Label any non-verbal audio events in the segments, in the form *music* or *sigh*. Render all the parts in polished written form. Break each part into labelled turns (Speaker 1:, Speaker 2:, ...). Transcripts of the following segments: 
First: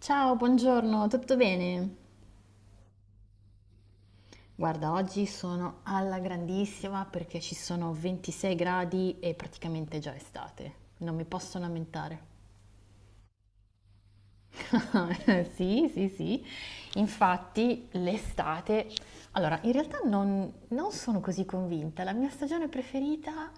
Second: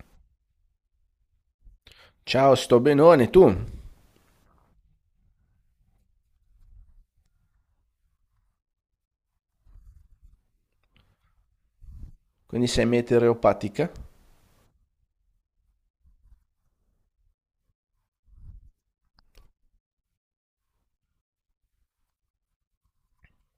Speaker 1: Ciao, buongiorno, tutto bene?
Speaker 2: Ciao, sto benone, tu?
Speaker 1: Guarda, oggi sono alla grandissima perché ci sono 26 gradi e praticamente è già estate. Non mi posso lamentare.
Speaker 2: Quindi sei meteoropatica?
Speaker 1: *laughs* Sì, sì, sì. Infatti l'estate allora, in realtà non sono così convinta. La mia stagione preferita,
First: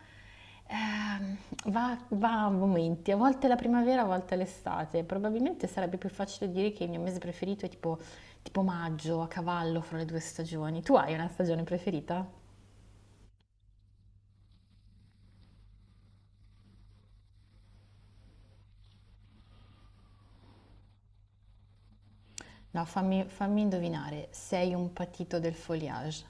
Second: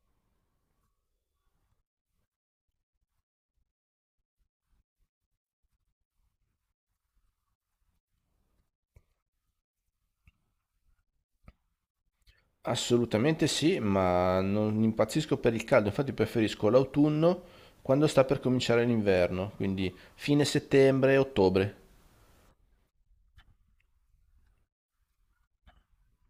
Speaker 1: ehm, va a momenti, a volte è la primavera, a volte è l'estate. Probabilmente sarebbe più facile dire che il mio mese preferito è tipo maggio, a cavallo fra le 2 stagioni. Tu hai una stagione preferita?
Speaker 2: Assolutamente sì, ma non impazzisco per il caldo, infatti preferisco l'autunno quando sta per cominciare l'inverno, quindi fine settembre, ottobre.
Speaker 1: No, fammi indovinare, sei un patito del foliage.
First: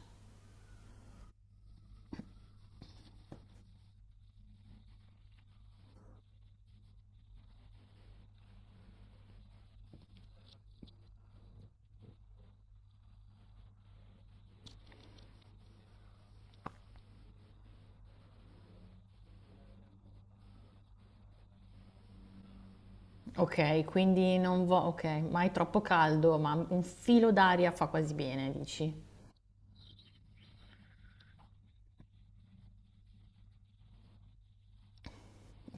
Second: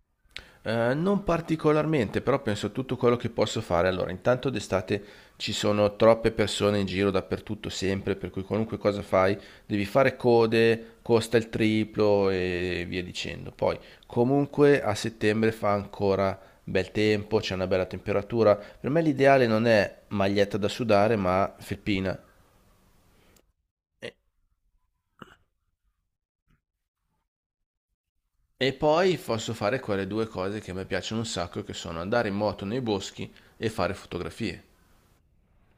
Speaker 2: Non particolarmente, però penso a tutto quello che posso fare. Allora, intanto d'estate ci sono troppe persone in giro dappertutto, sempre, per cui qualunque cosa fai devi fare code, costa il triplo e via dicendo. Poi, comunque, a settembre fa ancora bel tempo, c'è una bella temperatura. Per me l'ideale non è maglietta da sudare, ma felpina.
Speaker 1: Okay,
Speaker 2: E,
Speaker 1: quindi non vo okay, ma è troppo caldo, ma un filo d'aria fa quasi bene,
Speaker 2: e
Speaker 1: dici?
Speaker 2: poi posso fare quelle due cose che a me piacciono un sacco, che sono andare in moto nei boschi e fare fotografie.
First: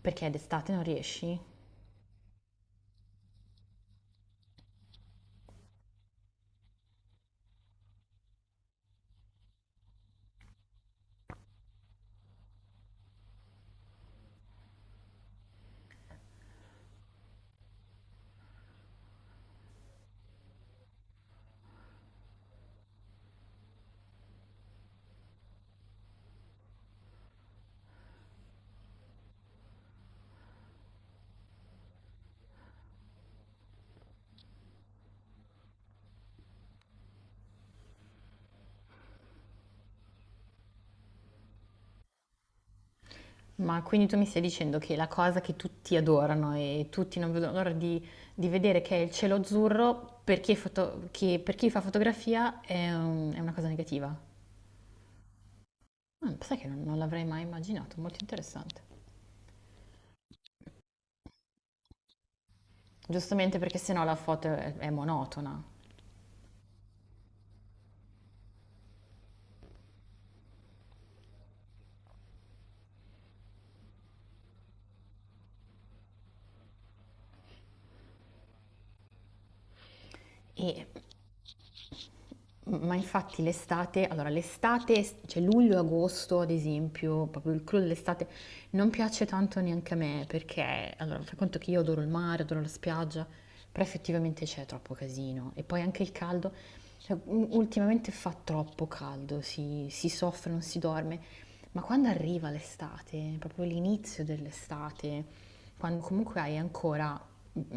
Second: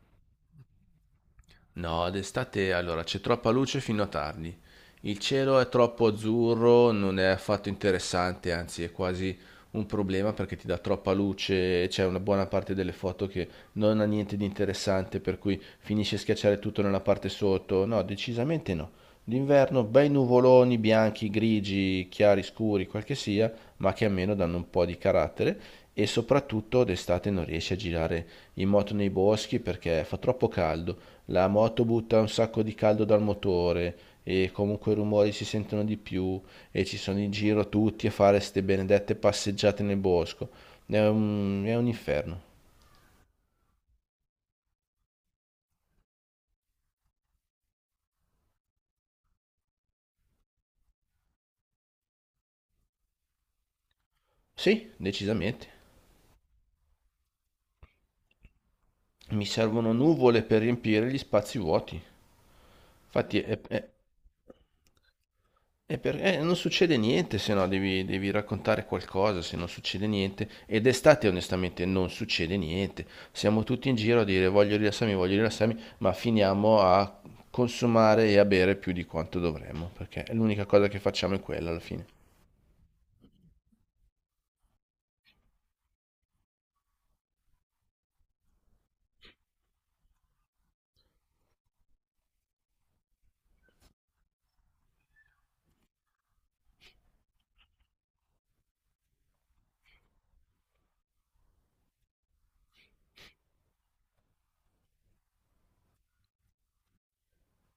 Speaker 1: Perché d'estate non riesci?
Speaker 2: No, d'estate allora c'è troppa luce fino a tardi. Il cielo è troppo azzurro, non è affatto interessante, anzi è quasi un problema perché ti dà troppa luce e c'è una buona parte delle foto che non ha niente di interessante, per cui finisce a schiacciare tutto nella parte sotto. No, decisamente no. D'inverno bei nuvoloni bianchi, grigi, chiari, scuri, quel che sia, ma che almeno danno un po' di carattere e soprattutto d'estate non riesci a girare in moto nei boschi perché fa troppo caldo, la moto butta un sacco di caldo dal motore e comunque i rumori si sentono di più e ci sono in giro tutti a fare ste benedette passeggiate nel bosco. È un inferno.
Speaker 1: Ma quindi tu mi stai dicendo che la cosa che tutti adorano e tutti non vedono l'ora di vedere che è il cielo azzurro, per chi, è foto- che per chi fa fotografia è, un- è una cosa negativa?
Speaker 2: Sì, decisamente.
Speaker 1: Ah, sai che non l'avrei mai immaginato, molto interessante.
Speaker 2: Mi servono nuvole per riempire gli spazi vuoti. Infatti,
Speaker 1: Giustamente perché sennò la foto è monotona.
Speaker 2: è per- Non succede niente, se no devi raccontare qualcosa, se non succede niente. Ed estate, onestamente, non succede niente. Siamo tutti in giro a dire voglio rilassarmi, ma finiamo a consumare e a bere più di quanto dovremmo, perché l'unica cosa
Speaker 1: E
Speaker 2: che facciamo è quella alla fine.
Speaker 1: Ma infatti l'estate, allora l'estate, cioè luglio e agosto ad esempio, proprio il clou dell'estate, non piace tanto neanche a me perché, allora, fai conto che io adoro il mare, adoro la spiaggia, però effettivamente c'è troppo casino e poi anche il caldo, cioè, u- ultimamente fa troppo caldo, si soffre, non si dorme, ma quando arriva l'estate, proprio l'inizio dell'estate, quando comunque hai ancora,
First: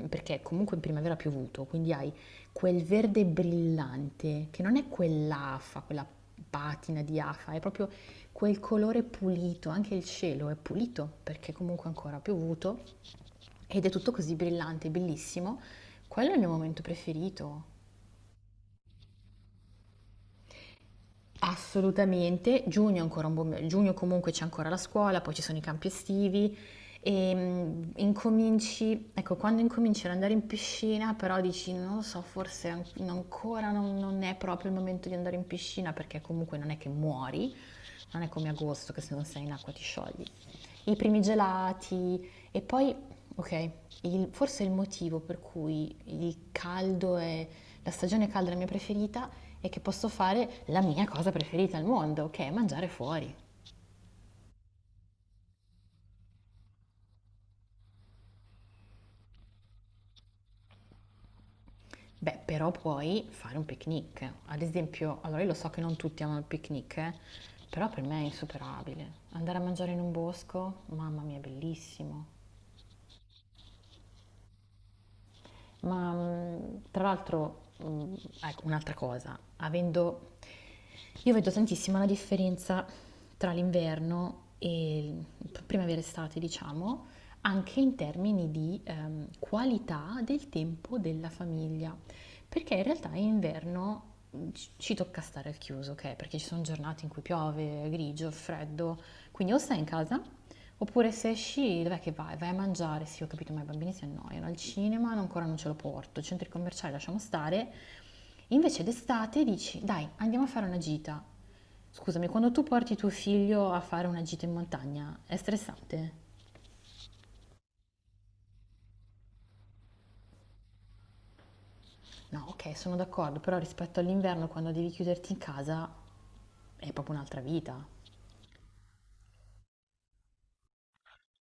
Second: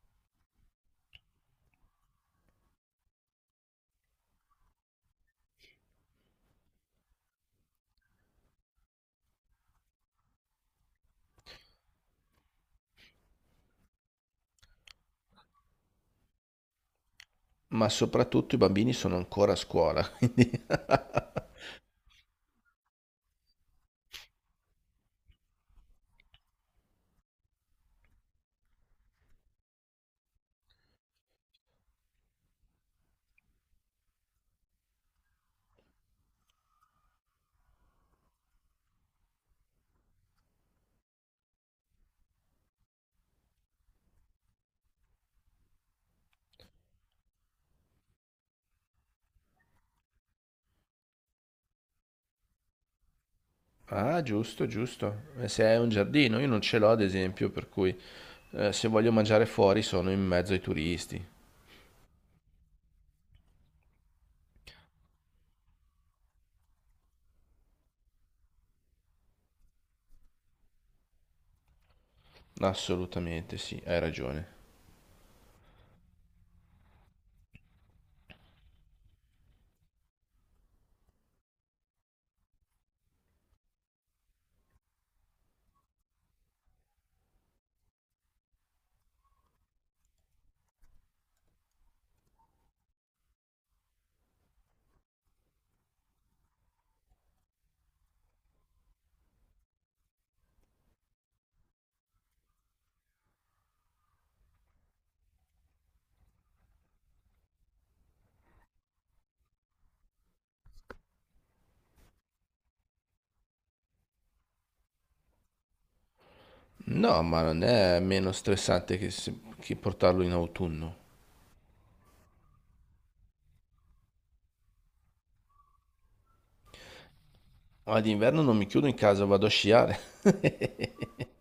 Speaker 1: perché comunque in primavera ha piovuto, quindi hai quel verde brillante, che non è quell'afa, quella patina di afa, è proprio quel colore pulito, anche il cielo è pulito perché comunque ancora ha piovuto ed è tutto così brillante, bellissimo. Quello è il mio momento preferito.
Speaker 2: Ma soprattutto i bambini sono ancora a scuola, *laughs* quindi
Speaker 1: Assolutamente, giugno è ancora un buon me- giugno comunque c'è ancora la scuola, poi ci sono i campi estivi e mm, incominci, ecco, quando incominci ad andare in piscina, però dici non lo so, forse an- ancora non è proprio il momento di andare in piscina perché comunque non è che muori, non è come agosto che se non sei in acqua ti sciogli i primi gelati e poi, ok, il- forse il motivo per cui il caldo è la stagione calda è la mia preferita è che posso fare la mia cosa preferita al mondo, che è mangiare fuori.
Speaker 2: Ah, giusto, giusto. E se hai un giardino, io non ce l'ho ad esempio, per cui se voglio mangiare fuori sono in mezzo ai turisti.
Speaker 1: Beh, però puoi fare un picnic. Ad esempio, allora io lo so che non tutti amano il picnic, però per me è insuperabile. Andare a mangiare in un bosco, mamma mia, è bellissimo.
Speaker 2: Assolutamente sì, hai ragione.
Speaker 1: Ma tra l'altro, ecco, un'altra cosa, avendo... Io vedo tantissimo la differenza tra l'inverno e il- primavera estate, diciamo, anche in termini di qualità del tempo della famiglia. Perché in realtà in inverno ci tocca stare al chiuso, ok? Perché ci sono giornate in cui piove, è grigio, è freddo, quindi o stai in casa, oppure se esci, dov'è che vai? Vai a mangiare, sì, ho capito, ma i bambini si annoiano, al cinema no, ancora non ce lo porto, i centri commerciali lasciamo stare. Invece d'estate dici, dai, andiamo a fare una gita. Scusami, quando tu porti tuo figlio a fare una gita in montagna, è stressante?
Speaker 2: No, ma non è meno stressante che che portarlo in autunno.
Speaker 1: No, ok, sono d'accordo, però rispetto all'inverno, quando devi chiuderti in casa, è proprio un'altra vita.
Speaker 2: Ma d'inverno non mi chiudo in casa, vado a sciare. *laughs*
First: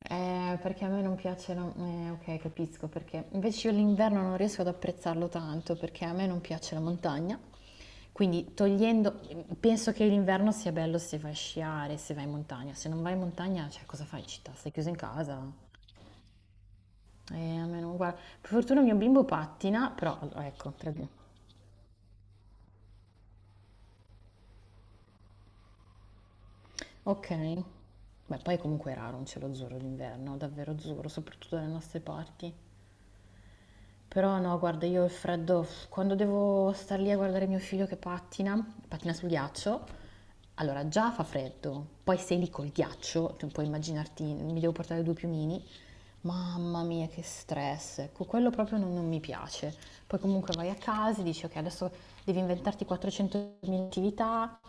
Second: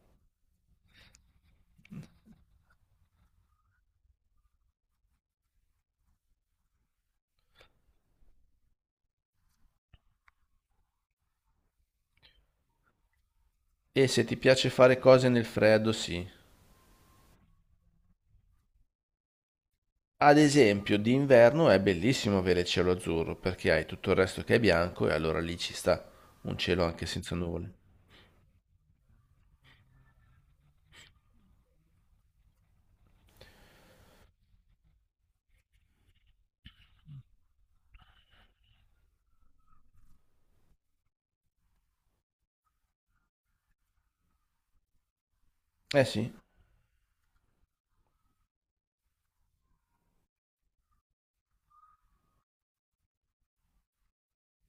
Speaker 1: Perché a me non piace la ok, capisco perché. Invece io l'inverno non riesco ad apprezzarlo tanto perché a me non piace la montagna. Quindi togliendo, penso che l'inverno sia bello se vai a sciare, se vai in montagna. Se non vai in montagna, cioè cosa
Speaker 2: E
Speaker 1: fai
Speaker 2: se
Speaker 1: in
Speaker 2: ti
Speaker 1: città?
Speaker 2: piace
Speaker 1: Stai chiuso in
Speaker 2: fare cose
Speaker 1: casa?
Speaker 2: nel freddo, sì.
Speaker 1: A me non guarda. Per fortuna mio bimbo pattina, però
Speaker 2: Ad
Speaker 1: ecco, tra
Speaker 2: esempio,
Speaker 1: di-
Speaker 2: d'inverno è bellissimo avere il cielo azzurro perché hai tutto il resto che è bianco e allora lì ci sta un cielo anche
Speaker 1: Ok.
Speaker 2: senza nuvole.
Speaker 1: Beh, poi comunque è raro un cielo azzurro d'inverno, davvero azzurro, soprattutto dalle nostre parti. Però no, guarda, io il freddo, quando devo star lì a guardare mio figlio che pattina, pattina sul ghiaccio, allora già fa freddo, poi sei lì col ghiaccio, tu puoi immaginarti, mi devo portare due piumini,
Speaker 2: Eh sì.
Speaker 1: mamma mia che stress, ecco, quello proprio non mi piace. Poi comunque vai a casa e dici ok, adesso devi inventarti 400.000 attività.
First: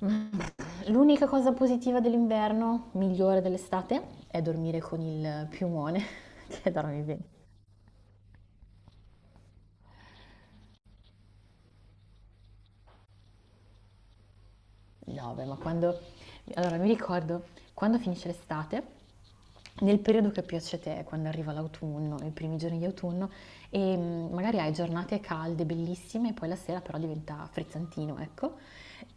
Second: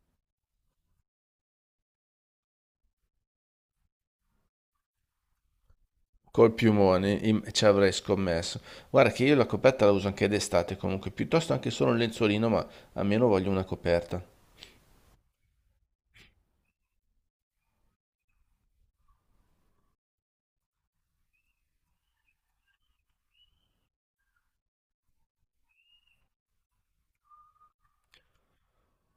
Speaker 1: *laughs* L'unica cosa positiva dell'inverno, migliore dell'estate, è dormire con il piumone, *laughs*
Speaker 2: Col
Speaker 1: che dormi
Speaker 2: piumone
Speaker 1: bene.
Speaker 2: im- ci avrei scommesso. Guarda che io la coperta la uso anche d'estate comunque, piuttosto anche solo un lenzuolino, ma almeno voglio una coperta.
Speaker 1: No, beh, ma quando... Allora, mi ricordo quando finisce l'estate, nel periodo che piace a te, quando arriva l'autunno, i primi giorni di autunno, e mm, magari hai giornate calde, bellissime, e poi la sera però diventa frizzantino, ecco.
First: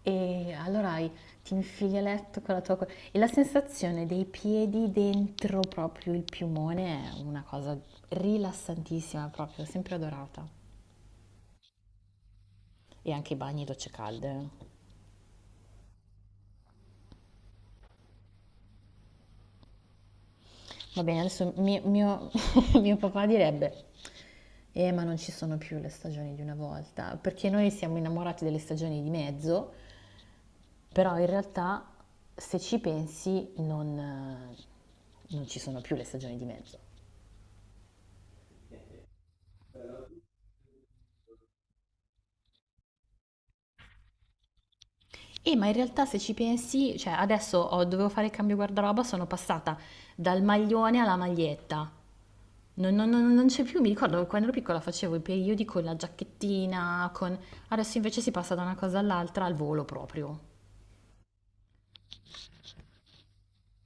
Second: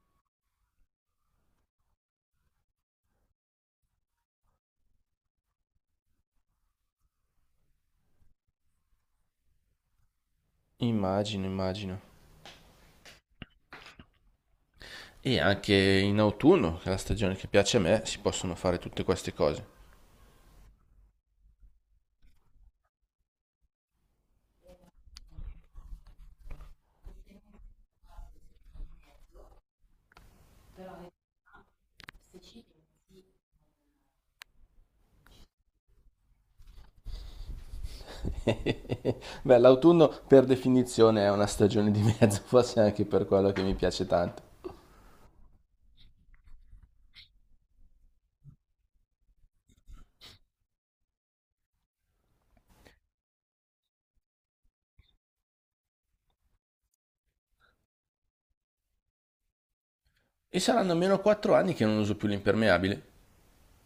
Speaker 1: E allora hai- ti infili a letto con la tua... co- E la sensazione dei piedi dentro proprio il piumone è una cosa rilassantissima, proprio, sempre adorata.
Speaker 2: Immagino, immagino.
Speaker 1: E anche i bagni e docce calde.
Speaker 2: E anche in autunno, che è la stagione che piace a me, si possono fare tutte queste cose.
Speaker 1: Va bene, adesso mio- *laughs* mio papà direbbe, *laughs* ma non ci sono più le stagioni di una volta, perché noi siamo innamorati delle stagioni di mezzo, però in realtà se ci pensi non, non ci sono più le stagioni di mezzo.
Speaker 2: *laughs* Beh, l'autunno per definizione è una stagione di mezzo, *laughs* forse anche per quello che mi piace tanto.
Speaker 1: Ma in realtà se ci pensi, cioè adesso ho- dovevo fare il cambio guardaroba, sono passata dal maglione alla maglietta. Non c'è più, mi ricordo quando ero piccola facevo i periodi con la giacchettina, con... Adesso invece si passa da una cosa all'altra al volo proprio.
Speaker 2: E saranno almeno 4 anni che non uso più l'impermeabile.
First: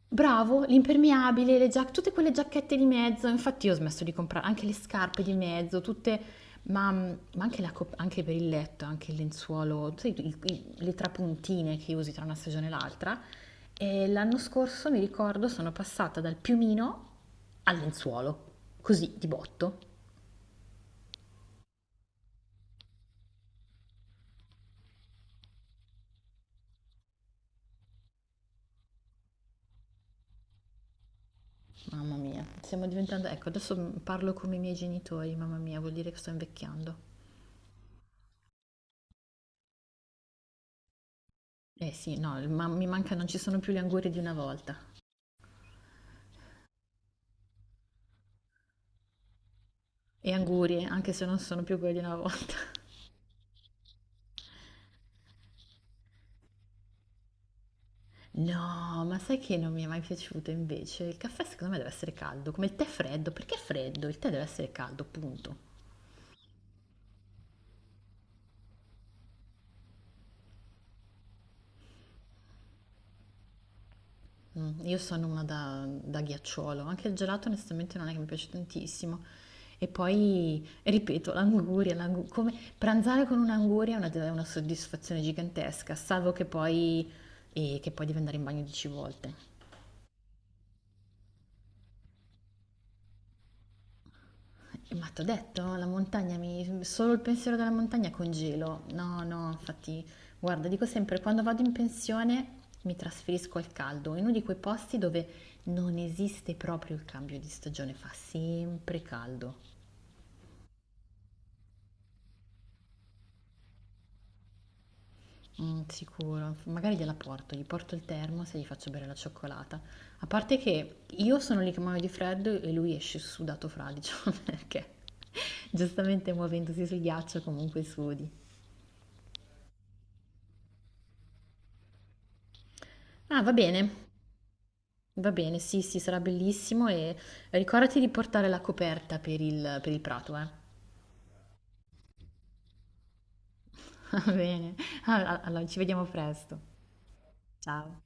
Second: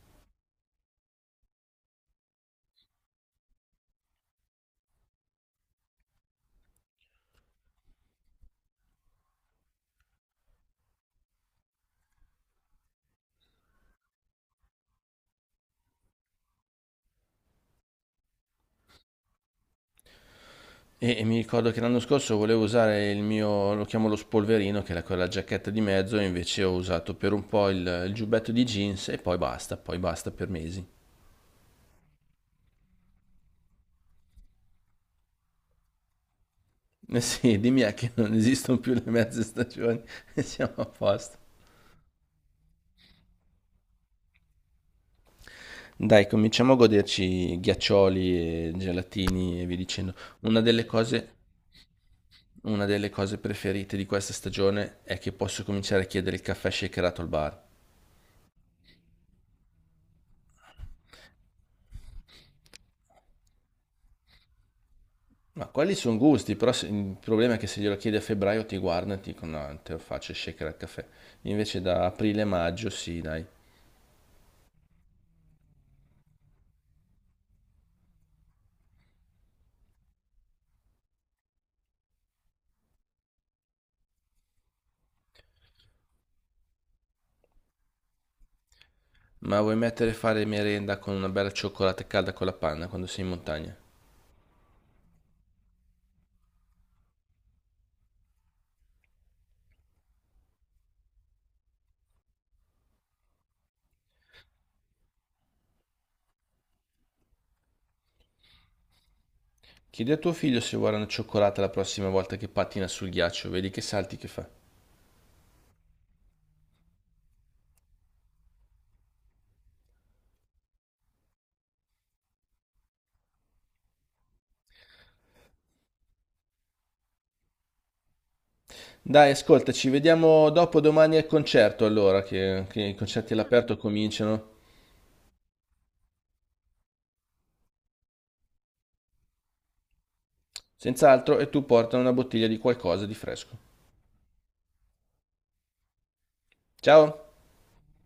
Speaker 1: Bravo, l'impermeabile, le giac tutte quelle giacchette di mezzo, infatti io ho smesso di comprare anche le scarpe di mezzo, tutte, ma anche, la cop- anche per il letto, anche il lenzuolo, sai, le trapuntine che usi tra una stagione e l'altra. E l'anno scorso, mi ricordo, sono passata dal piumino al lenzuolo, così di botto.
Speaker 2: E mi ricordo che l'anno scorso volevo usare il mio, lo chiamo lo spolverino, che era quella giacchetta di mezzo, e invece ho usato per un po' il giubbetto di jeans e poi basta per mesi.
Speaker 1: Mamma mia, stiamo diventando... Ecco, adesso parlo come i miei genitori, mamma mia, vuol dire che sto invecchiando.
Speaker 2: Eh sì, *laughs* dimmi a che non esistono più le mezze stagioni *laughs* e siamo a posto.
Speaker 1: Eh sì, no, ma- mi manca, non ci sono più le angurie di una volta.
Speaker 2: Dai, cominciamo a goderci ghiaccioli e gelatini e via dicendo.
Speaker 1: E
Speaker 2: Una delle
Speaker 1: angurie, anche se
Speaker 2: cose,
Speaker 1: non sono più quelli una volta.
Speaker 2: una
Speaker 1: *laughs*
Speaker 2: delle cose preferite di questa stagione è che posso cominciare a chiedere il caffè shakerato al bar.
Speaker 1: No, ma sai che non mi è mai piaciuto invece? Il caffè secondo me deve essere caldo, come il tè freddo. Perché è freddo? Il tè deve essere caldo, punto.
Speaker 2: Ma quelli sono gusti, però il problema è che se glielo chiedi a febbraio ti guardano e ti dicono no, te lo faccio shaker al caffè. Invece da aprile-maggio sì, dai.
Speaker 1: Mm, io sono una da ghiacciolo, anche il gelato onestamente non è che mi piace tantissimo. E poi, ripeto, l'anguria, l'angu- come pranzare con un'anguria è una soddisfazione gigantesca, salvo che poi, e che poi devi andare in bagno 10 volte.
Speaker 2: Ma vuoi mettere a fare merenda con una bella cioccolata calda con la panna quando sei in montagna?
Speaker 1: Ma t'ho detto, la montagna mi... solo il pensiero della montagna congelo. No, no, infatti, guarda, dico sempre, quando vado in pensione mi trasferisco al caldo, in uno di quei posti dove non esiste proprio il cambio di stagione, fa sempre caldo.
Speaker 2: Chiedi a tuo figlio se vuole una cioccolata la prossima volta che pattina sul ghiaccio, vedi che salti che fa.
Speaker 1: Mm, sicuro, magari gliela porto, gli porto il termos e gli faccio bere la cioccolata. A parte che io sono lì che muoio di freddo e lui esce sudato fradicio, *laughs* perché giustamente muovendosi sul ghiaccio comunque sudi.
Speaker 2: Dai, ascolta, ci vediamo dopo domani al concerto allora, che i concerti
Speaker 1: Ah, va
Speaker 2: all'aperto
Speaker 1: bene,
Speaker 2: cominciano.
Speaker 1: va bene, sì, sì, sarà bellissimo e ricordati di portare la coperta per il prato, eh.
Speaker 2: Senz'altro, e tu porta una bottiglia di qualcosa di fresco.
Speaker 1: *laughs* Va bene, allora, ci vediamo presto.
Speaker 2: Ciao!
Speaker 1: Ciao.